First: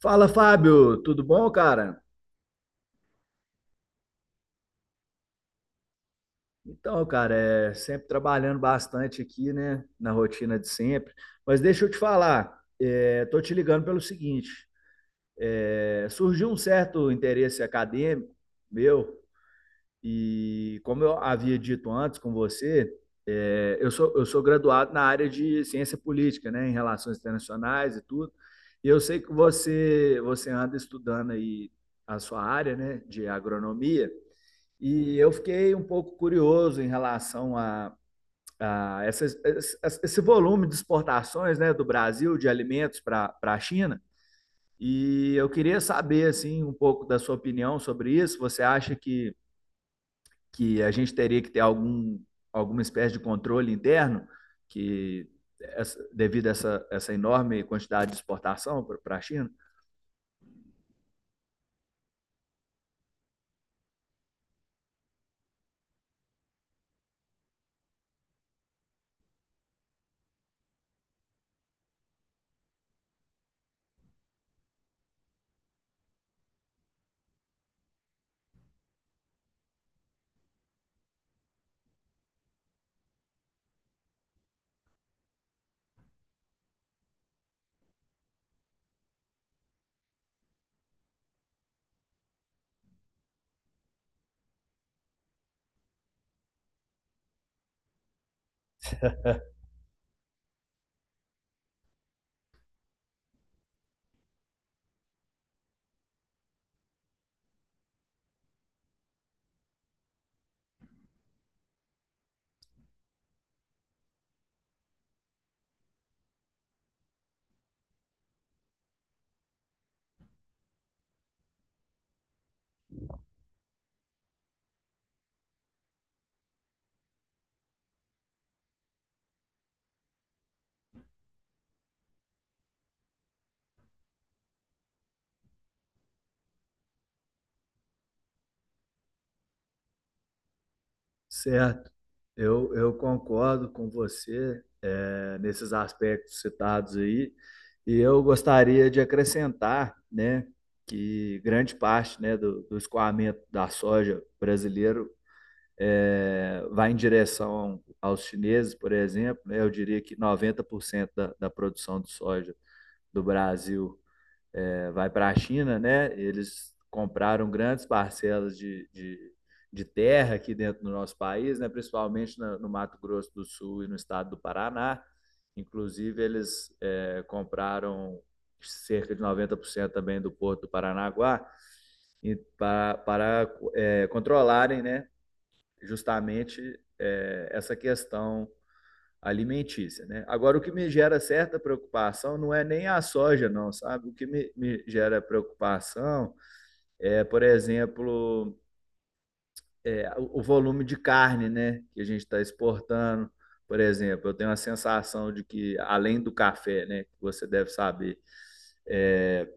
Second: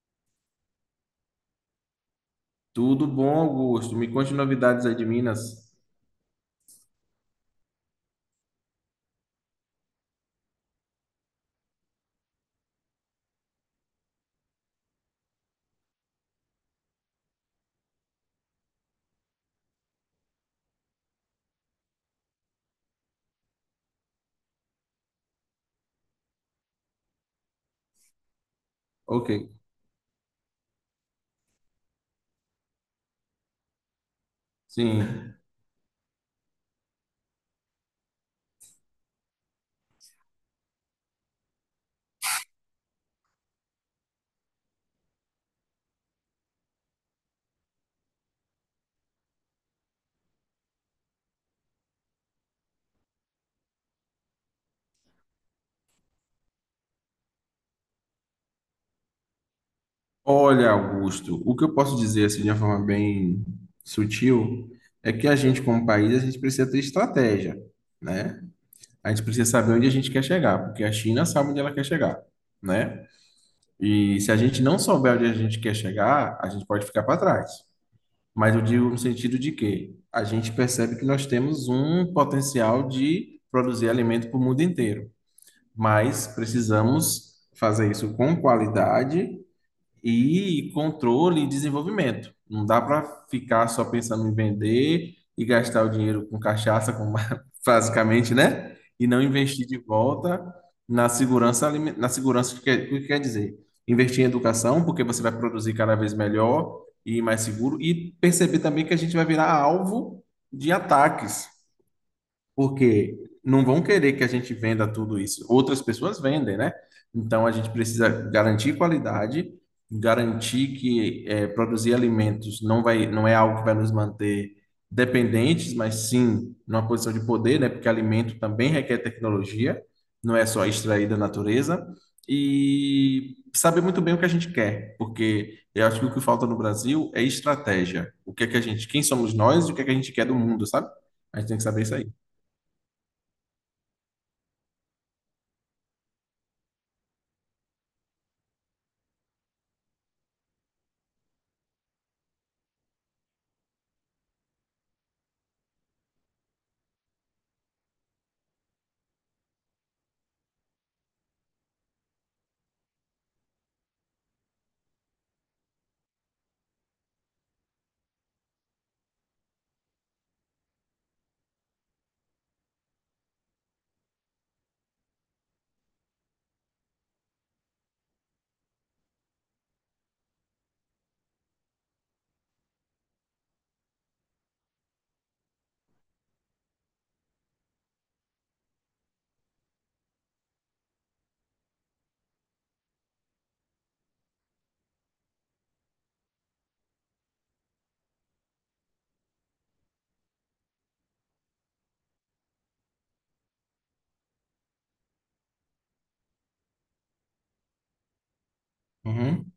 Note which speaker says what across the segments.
Speaker 1: Fala, Fábio, tudo bom, cara?
Speaker 2: Tudo bom, Augusto? Me conte novidades aí de Minas.
Speaker 1: Então, cara, é sempre trabalhando bastante aqui, né, na rotina de sempre. Mas deixa eu te falar, tô te ligando pelo seguinte: surgiu um certo interesse acadêmico meu, e como eu havia dito antes com você, eu sou graduado na área de ciência política, né, em relações internacionais e tudo. E eu sei
Speaker 2: Ok,
Speaker 1: que você anda estudando aí a sua área, né, de agronomia. E eu
Speaker 2: sim.
Speaker 1: fiquei um pouco curioso em relação a esse volume de exportações, né, do Brasil, de alimentos para a China. E eu queria saber assim, um pouco da sua opinião sobre isso. Você acha que a gente teria que ter algum, alguma espécie de controle interno que devido a essa enorme quantidade de exportação para a China?
Speaker 2: Olha, Augusto, o que eu posso dizer assim de uma forma bem sutil é que a gente, como país, a gente precisa ter estratégia, né? A gente precisa saber onde a gente quer chegar, porque a China sabe onde ela quer chegar, né? E se a gente não souber onde a gente quer chegar, a gente pode ficar para trás. Mas eu digo no sentido de que a gente percebe que nós temos um potencial de produzir alimento para o mundo inteiro, mas precisamos fazer isso com qualidade e controle e desenvolvimento. Não dá para ficar só pensando em vender e gastar o dinheiro com cachaça, basicamente, né? E não investir de volta na segurança, na segurança, o que quer dizer, investir em educação, porque você vai produzir cada vez melhor e mais seguro, e perceber também que a gente vai virar alvo de ataques. Porque não vão querer que a gente venda tudo isso. Outras pessoas vendem, né? Então a gente precisa garantir qualidade, garantir que produzir alimentos não é algo que vai nos manter dependentes, mas sim numa posição de poder, né? Porque alimento também requer tecnologia, não é só extrair da natureza. E saber muito bem o que a gente quer, porque eu acho que o que falta no Brasil é estratégia. O que é que a gente, quem somos nós e o que é que a gente quer do mundo, sabe? A gente tem que saber
Speaker 1: Certo,
Speaker 2: isso aí.
Speaker 1: eu concordo com você nesses aspectos citados aí, e eu gostaria de acrescentar, né, que grande parte, né, do escoamento da soja brasileiro vai em direção aos chineses, por exemplo, né, eu diria que 90% da produção de soja do Brasil vai para a China, né? Eles compraram grandes parcelas de terra aqui dentro do nosso país, né? Principalmente no Mato Grosso do Sul e no estado do Paraná. Inclusive, eles compraram cerca de 90% também do porto do Paranaguá e para controlarem, né? Justamente essa questão alimentícia, né? Agora, o que me gera certa preocupação não é nem a soja, não, sabe? O que me gera preocupação é, por exemplo, o volume de carne, né, que a gente está exportando. Por exemplo, eu tenho a sensação de que, além do café, né, que você deve saber, é,
Speaker 2: Uhum.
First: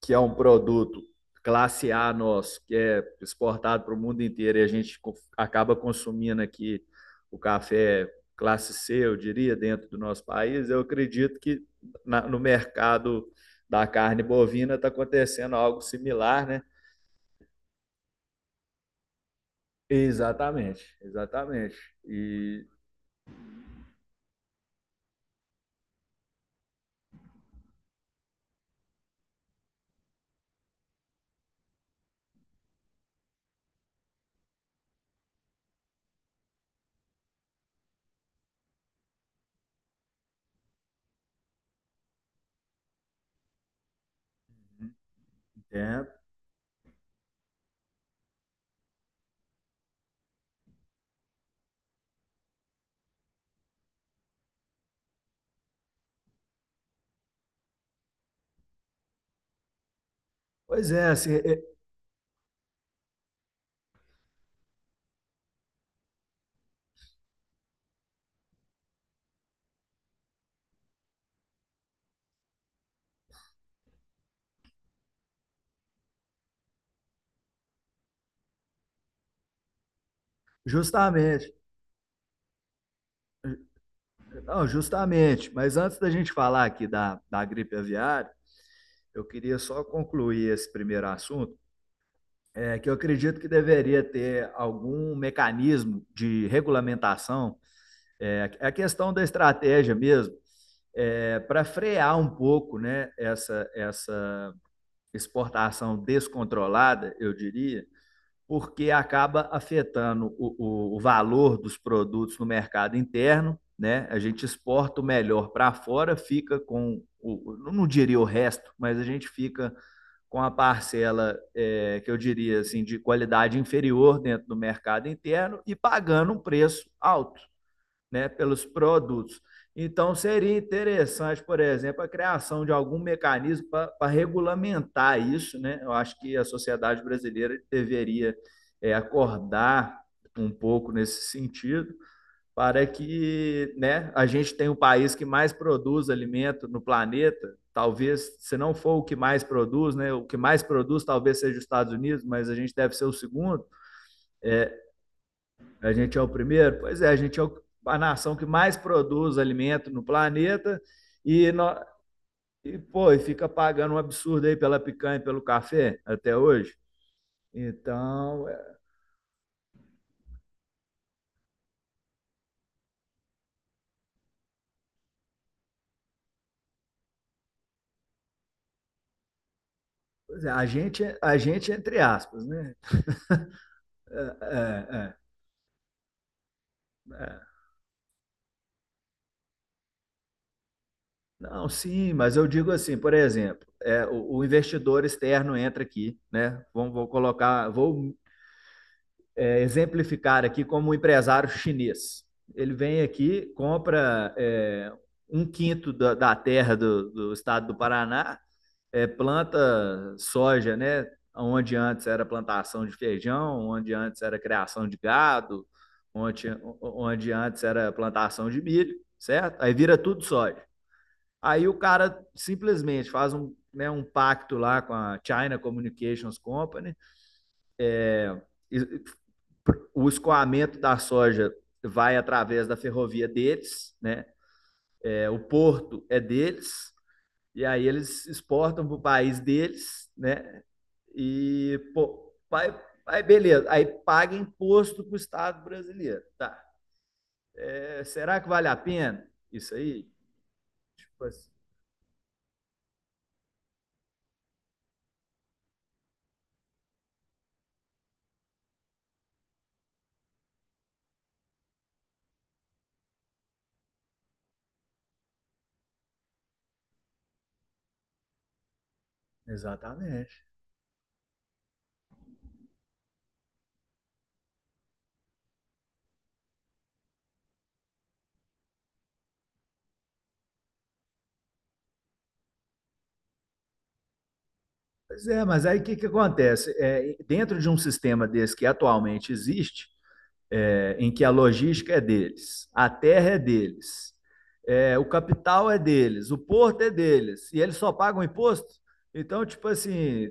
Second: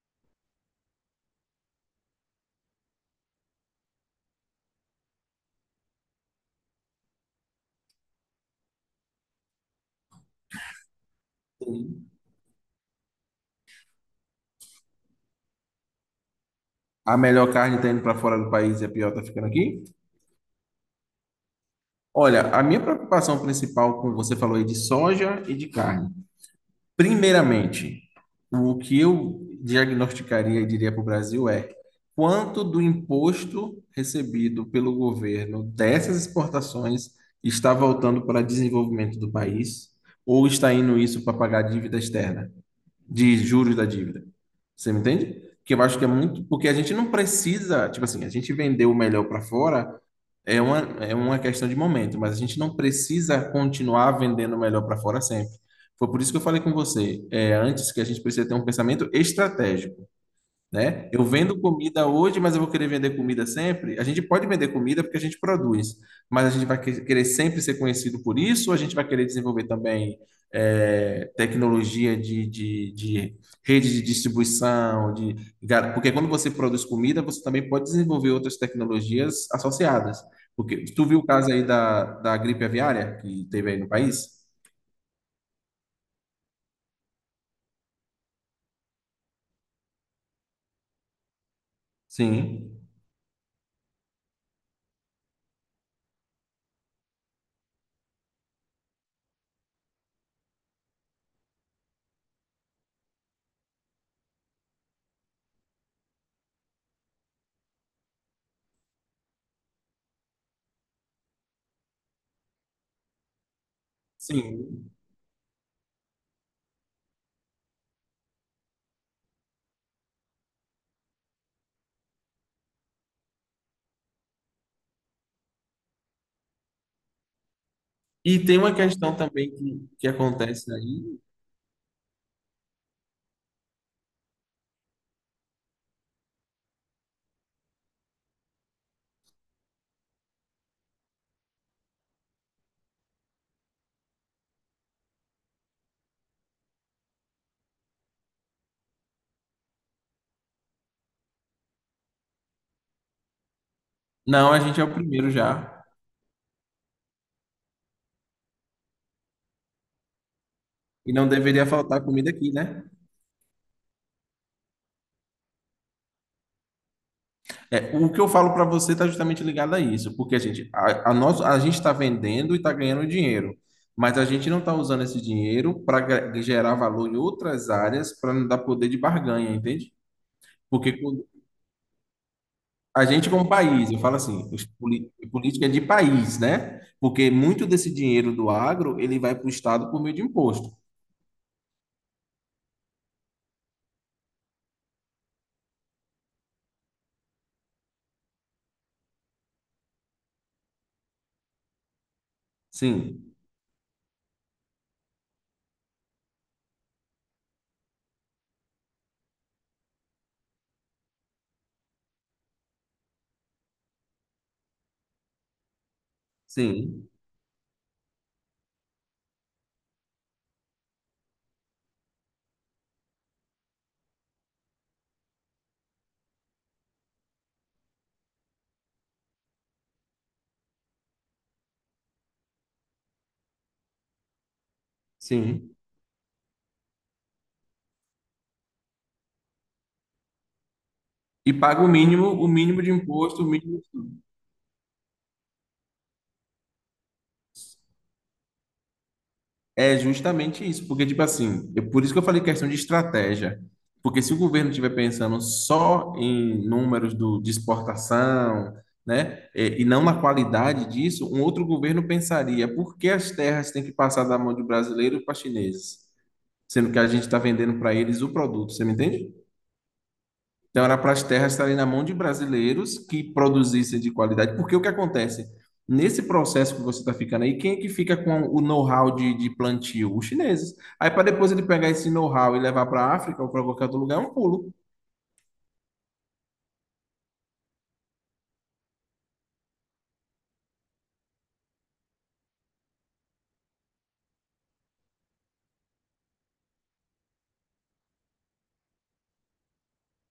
Speaker 1: que é um produto classe A nosso, que é exportado para o mundo inteiro e a gente acaba consumindo aqui o café classe C, eu diria, dentro do nosso país. Eu acredito que no mercado da carne bovina está acontecendo algo similar, né?
Speaker 2: A melhor carne está indo para fora do país e a pior está ficando aqui.
Speaker 1: Exatamente, exatamente.
Speaker 2: Olha, a
Speaker 1: E
Speaker 2: minha preocupação principal, como você falou aí, de soja e de carne. Primeiramente, o que eu diagnosticaria e diria para o Brasil é: quanto do imposto recebido pelo governo dessas exportações está voltando para desenvolvimento do país ou está indo isso para pagar dívida externa? De juros da dívida. Você me entende? Que eu acho que
Speaker 1: é,
Speaker 2: é muito, porque a gente não precisa, tipo assim, a gente vender o melhor para fora é uma questão de momento, mas a gente não precisa continuar vendendo o melhor para fora sempre. Foi por isso que eu falei com você, é, antes, que a gente precisa ter um pensamento estratégico,
Speaker 1: pois é,
Speaker 2: né? Eu
Speaker 1: assim,
Speaker 2: vendo
Speaker 1: é,
Speaker 2: comida hoje, mas eu vou querer vender comida sempre. A gente pode vender comida porque a gente produz, mas a gente querer sempre ser conhecido por isso, ou a gente vai querer desenvolver também tecnologia de rede de distribuição, de porque quando você produz comida, você também pode desenvolver outras tecnologias associadas. Porque tu viu o caso
Speaker 1: justamente,
Speaker 2: aí da gripe aviária que teve aí no país?
Speaker 1: não, justamente. Mas antes da gente falar aqui da gripe aviária, eu queria só concluir esse primeiro assunto.
Speaker 2: Sim.
Speaker 1: Que eu acredito que deveria ter algum mecanismo de regulamentação, é é a questão da estratégia mesmo, para frear um pouco, né, essa exportação descontrolada, eu diria, porque acaba afetando o valor dos produtos no mercado interno. Né? A gente
Speaker 2: Sim.
Speaker 1: exporta o melhor para fora, fica com o, não diria o resto, mas a gente fica com a parcela que eu diria assim de qualidade inferior dentro do mercado interno e pagando um preço alto, né,
Speaker 2: E tem
Speaker 1: pelos
Speaker 2: uma questão
Speaker 1: produtos.
Speaker 2: também que
Speaker 1: Então seria
Speaker 2: acontece aí.
Speaker 1: interessante, por exemplo, a criação de algum mecanismo para regulamentar isso, né? Eu acho que a sociedade brasileira deveria acordar um pouco nesse sentido para que, né, a gente tenha o país que mais produz alimento no planeta. Talvez, se não for o que mais produz, né, o que mais produz talvez seja os Estados Unidos, mas a gente deve ser o segundo.
Speaker 2: Não, a gente é o primeiro já.
Speaker 1: A gente é o primeiro. Pois é, a gente é a nação que mais produz alimento no planeta
Speaker 2: E não
Speaker 1: e,
Speaker 2: deveria
Speaker 1: no,
Speaker 2: faltar comida aqui,
Speaker 1: e
Speaker 2: né?
Speaker 1: pô, e fica pagando um absurdo aí pela picanha e pelo café até hoje.
Speaker 2: É, o que eu
Speaker 1: Então,
Speaker 2: falo para
Speaker 1: é,
Speaker 2: você está justamente ligado a isso, porque a gente a gente está vendendo e está ganhando dinheiro, mas a gente não está usando esse dinheiro para gerar valor em outras áreas para não dar poder de barganha, entende? Porque
Speaker 1: a gente é entre aspas, né?
Speaker 2: a gente como país, eu falo assim,
Speaker 1: É,
Speaker 2: os
Speaker 1: é,
Speaker 2: política é de país, né?
Speaker 1: é,
Speaker 2: Porque
Speaker 1: é.
Speaker 2: muito desse dinheiro do agro ele vai para o estado por meio de imposto.
Speaker 1: Não, sim, mas eu digo assim, por exemplo, o investidor externo entra aqui, né? Vamos, vou colocar, vou exemplificar aqui como um empresário chinês. Ele vem
Speaker 2: Sim,
Speaker 1: aqui, compra um quinto da terra do estado do Paraná, planta soja, né? Onde antes era plantação de feijão, onde antes era criação de gado, onde,
Speaker 2: sim,
Speaker 1: onde antes era plantação de milho, certo? Aí vira tudo soja. Aí o cara simplesmente faz um, né, um pacto lá com a China Communications Company. E o escoamento da soja vai através da ferrovia deles, né? É, o
Speaker 2: sim.
Speaker 1: porto é deles, e aí eles exportam para o país deles, né?
Speaker 2: E
Speaker 1: E
Speaker 2: paga
Speaker 1: pô,
Speaker 2: o mínimo de imposto, o
Speaker 1: beleza,
Speaker 2: mínimo de
Speaker 1: aí
Speaker 2: tudo.
Speaker 1: paga imposto para o Estado brasileiro. Tá. É, será que vale a pena isso
Speaker 2: É
Speaker 1: aí?
Speaker 2: justamente isso, porque, tipo
Speaker 1: Tipo assim,
Speaker 2: assim, eu, por isso que eu falei questão de estratégia. Porque se o governo estiver pensando só em números de exportação, né, e não na qualidade disso, um outro governo pensaria por que as terras têm que passar da mão de brasileiro para chineses, sendo que a gente está vendendo para eles o produto, você me entende?
Speaker 1: exatamente.
Speaker 2: Então, era para as terras estarem na mão de brasileiros que produzissem de qualidade, porque o que acontece? Nesse processo que você está ficando aí, quem é que fica com o know-how de plantio? Os chineses. Aí, para depois ele pegar esse know-how e levar para a África ou para qualquer outro lugar, é um pulo.
Speaker 1: Pois é, mas aí o que, que acontece? É, dentro de um sistema desse que atualmente existe, é, em que a logística é deles, a terra é deles, o capital é deles, o porto é deles, e eles só pagam imposto? Então, tipo assim,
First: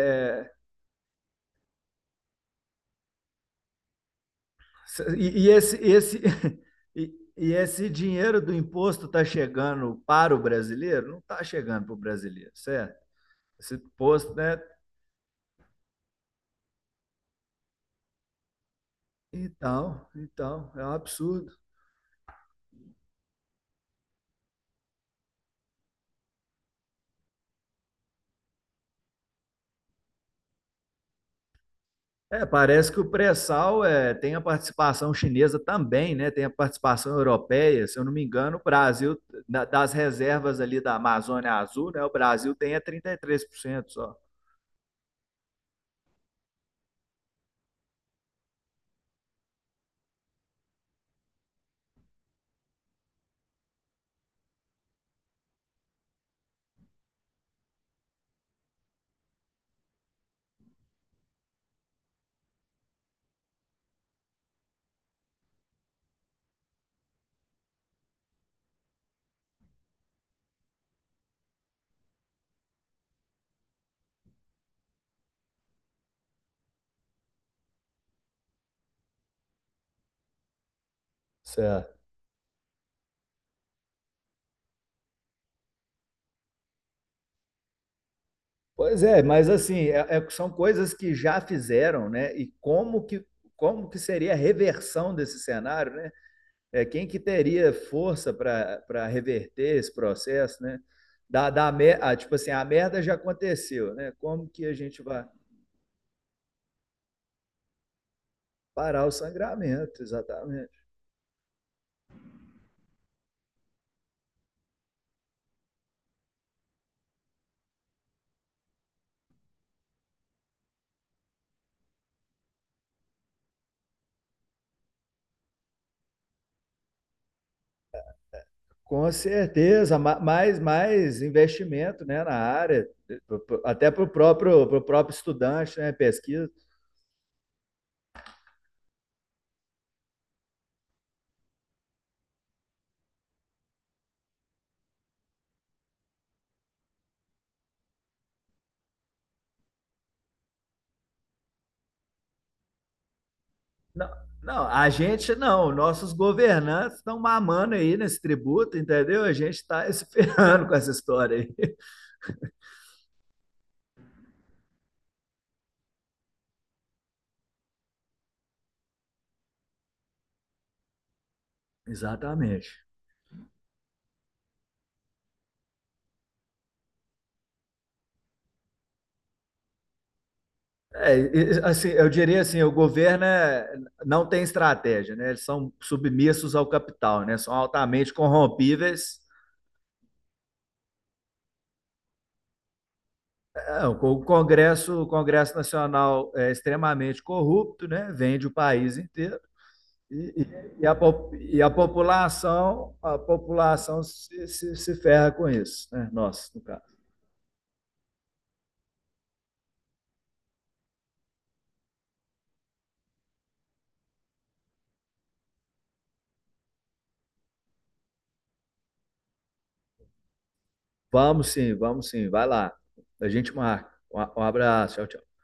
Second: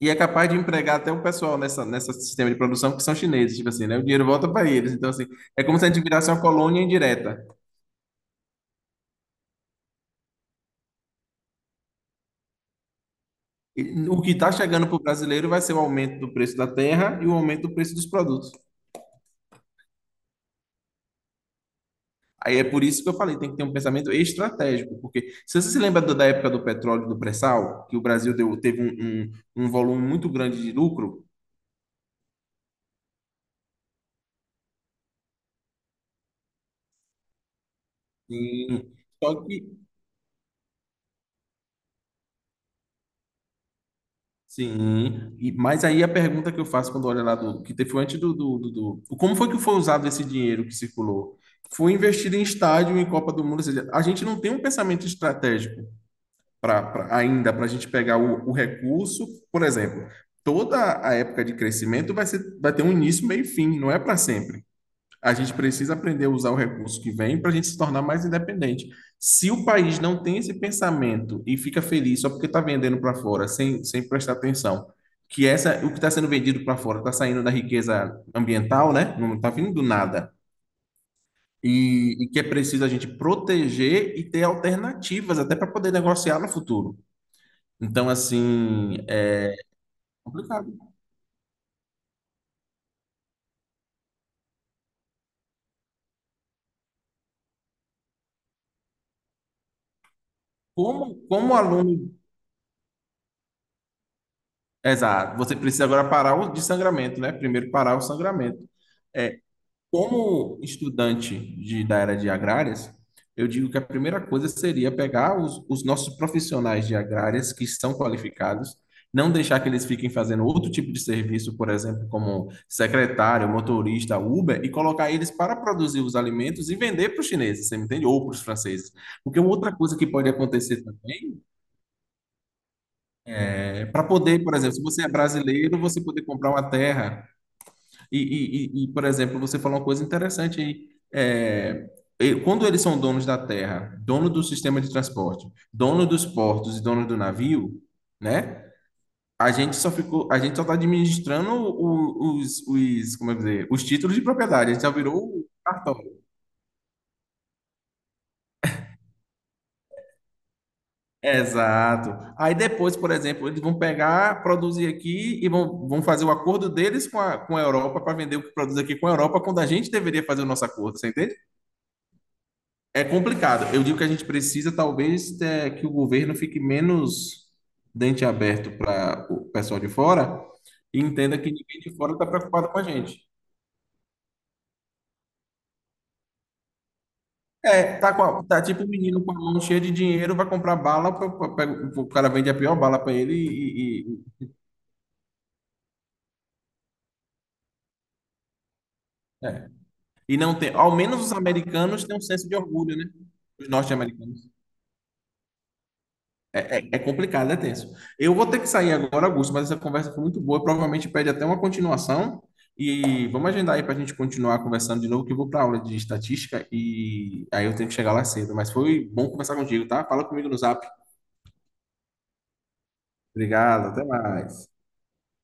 Speaker 2: E é capaz
Speaker 1: é,
Speaker 2: de empregar até o pessoal nessa sistema de produção que são chineses, tipo assim, né? O dinheiro volta para eles. Então, assim,
Speaker 1: e,
Speaker 2: é
Speaker 1: esse,
Speaker 2: como se a gente
Speaker 1: esse,
Speaker 2: virasse uma colônia
Speaker 1: e,
Speaker 2: indireta.
Speaker 1: e esse dinheiro do imposto está chegando para o brasileiro? Não está chegando para o brasileiro, certo? Esse
Speaker 2: E o que
Speaker 1: imposto,
Speaker 2: está
Speaker 1: né?
Speaker 2: chegando para o brasileiro vai ser o aumento do preço da terra e o aumento do preço dos produtos.
Speaker 1: Então, então, é um absurdo.
Speaker 2: Aí é por isso que eu falei, tem que ter um pensamento estratégico, porque se você se lembra da época do petróleo, do pré-sal, que o Brasil teve um um volume muito grande de lucro,
Speaker 1: É, parece que o pré-sal tem a participação chinesa também, né? Tem a participação europeia. Se eu não me engano, o
Speaker 2: sim,
Speaker 1: Brasil,
Speaker 2: só
Speaker 1: da-
Speaker 2: que,
Speaker 1: das reservas ali da Amazônia Azul, né? O Brasil tem é 33%, só.
Speaker 2: sim, e, mas aí a pergunta que eu faço quando olho lá do, que teve foi antes como foi que foi usado esse dinheiro que circulou? Foi investido em estádio, em Copa do Mundo, ou seja, a gente não tem um pensamento estratégico. Ainda para a gente pegar o recurso. Por exemplo, toda a época de crescimento vai ser, vai ter um início, meio e fim, não é para sempre. A gente precisa aprender a usar o recurso que vem para a gente se tornar mais independente. Se o país não tem esse pensamento e fica feliz só porque está vendendo para fora, sem, sem prestar atenção, que essa, o que está sendo vendido para fora está saindo da riqueza ambiental, né? Não está vindo do nada.
Speaker 1: Certo.
Speaker 2: E que é preciso a gente proteger e ter alternativas até para poder negociar no futuro. Então, assim,
Speaker 1: Pois é, mas
Speaker 2: é
Speaker 1: assim, é- é- são
Speaker 2: complicado.
Speaker 1: coisas que já fizeram, né? Como que seria a reversão desse cenário, né? É, quem que teria força para reverter esse processo, né?
Speaker 2: Como, como aluno.
Speaker 1: Tipo assim, a merda já aconteceu, né? Como que a gente vai.
Speaker 2: Exato, você precisa agora parar o de sangramento, né? Primeiro parar o sangramento.
Speaker 1: Parar o
Speaker 2: É,
Speaker 1: sangramento,
Speaker 2: como
Speaker 1: exatamente.
Speaker 2: estudante da área de agrárias, eu digo que a primeira coisa seria pegar os nossos profissionais de agrárias que são qualificados, não deixar que eles fiquem fazendo outro tipo de serviço, por exemplo, como secretário, motorista, Uber, e colocar eles para produzir os alimentos e vender para os chineses, você me entende? Ou para os franceses.
Speaker 1: Com
Speaker 2: Porque uma outra coisa
Speaker 1: certeza,
Speaker 2: que pode acontecer
Speaker 1: mais
Speaker 2: também
Speaker 1: investimento, né, na área,
Speaker 2: é
Speaker 1: até
Speaker 2: para
Speaker 1: para o
Speaker 2: poder, por
Speaker 1: próprio,
Speaker 2: exemplo,
Speaker 1: pro
Speaker 2: se você é
Speaker 1: próprio estudante,
Speaker 2: brasileiro,
Speaker 1: né,
Speaker 2: você poder
Speaker 1: pesquisa.
Speaker 2: comprar uma terra. E, por exemplo, você falou uma coisa interessante aí. É, quando eles são donos da terra, dono do sistema de transporte, dono dos portos e dono do navio, né? A gente só ficou, a gente só está administrando os, como é que dizer, os
Speaker 1: Não,
Speaker 2: títulos de
Speaker 1: não,
Speaker 2: propriedade. A gente
Speaker 1: a
Speaker 2: já virou
Speaker 1: gente
Speaker 2: o
Speaker 1: não,
Speaker 2: cartório.
Speaker 1: nossos governantes estão mamando aí nesse tributo, entendeu? A gente está esperando com essa história aí.
Speaker 2: Exato. Aí depois, por exemplo, eles vão pegar, produzir aqui e vão, vão fazer o acordo deles com com a Europa para vender o que produz aqui com a Europa, quando a gente deveria fazer o nosso acordo, você entende?
Speaker 1: Exatamente.
Speaker 2: É complicado. Eu digo que a gente precisa, talvez, é, que o governo fique menos dente aberto para o pessoal de fora e entenda que
Speaker 1: É,
Speaker 2: ninguém
Speaker 1: assim,
Speaker 2: de
Speaker 1: eu
Speaker 2: fora está
Speaker 1: diria assim,
Speaker 2: preocupado
Speaker 1: o
Speaker 2: com a
Speaker 1: governo
Speaker 2: gente.
Speaker 1: é- não tem estratégia, né? Eles são submissos ao capital, né? São
Speaker 2: É,
Speaker 1: altamente
Speaker 2: tá, tá tipo um
Speaker 1: corrompíveis.
Speaker 2: menino com a mão cheia de dinheiro, vai comprar bala, o cara vende a pior bala para ele
Speaker 1: Não,
Speaker 2: e,
Speaker 1: O Congresso Nacional é extremamente corrupto, né? Vende o país inteiro
Speaker 2: é. E
Speaker 1: e,
Speaker 2: não tem.
Speaker 1: e,
Speaker 2: Ao
Speaker 1: a,
Speaker 2: menos os
Speaker 1: e a
Speaker 2: americanos têm um senso de
Speaker 1: população,
Speaker 2: orgulho, né?
Speaker 1: a
Speaker 2: Os
Speaker 1: população se,
Speaker 2: norte-americanos.
Speaker 1: se, se ferra com isso, né? Nós, no caso.
Speaker 2: É, é complicado, é tenso. Eu vou ter que sair agora, Augusto, mas essa conversa foi muito boa. Provavelmente pede até uma continuação. E vamos agendar aí para a gente continuar conversando de novo, que eu vou para aula de estatística e aí eu tenho que chegar lá cedo. Mas foi bom conversar contigo, tá? Fala comigo no zap.
Speaker 1: Vamos sim, vai lá. A gente
Speaker 2: Obrigado,
Speaker 1: marca.
Speaker 2: até
Speaker 1: Um
Speaker 2: mais.
Speaker 1: abraço, tchau, tchau.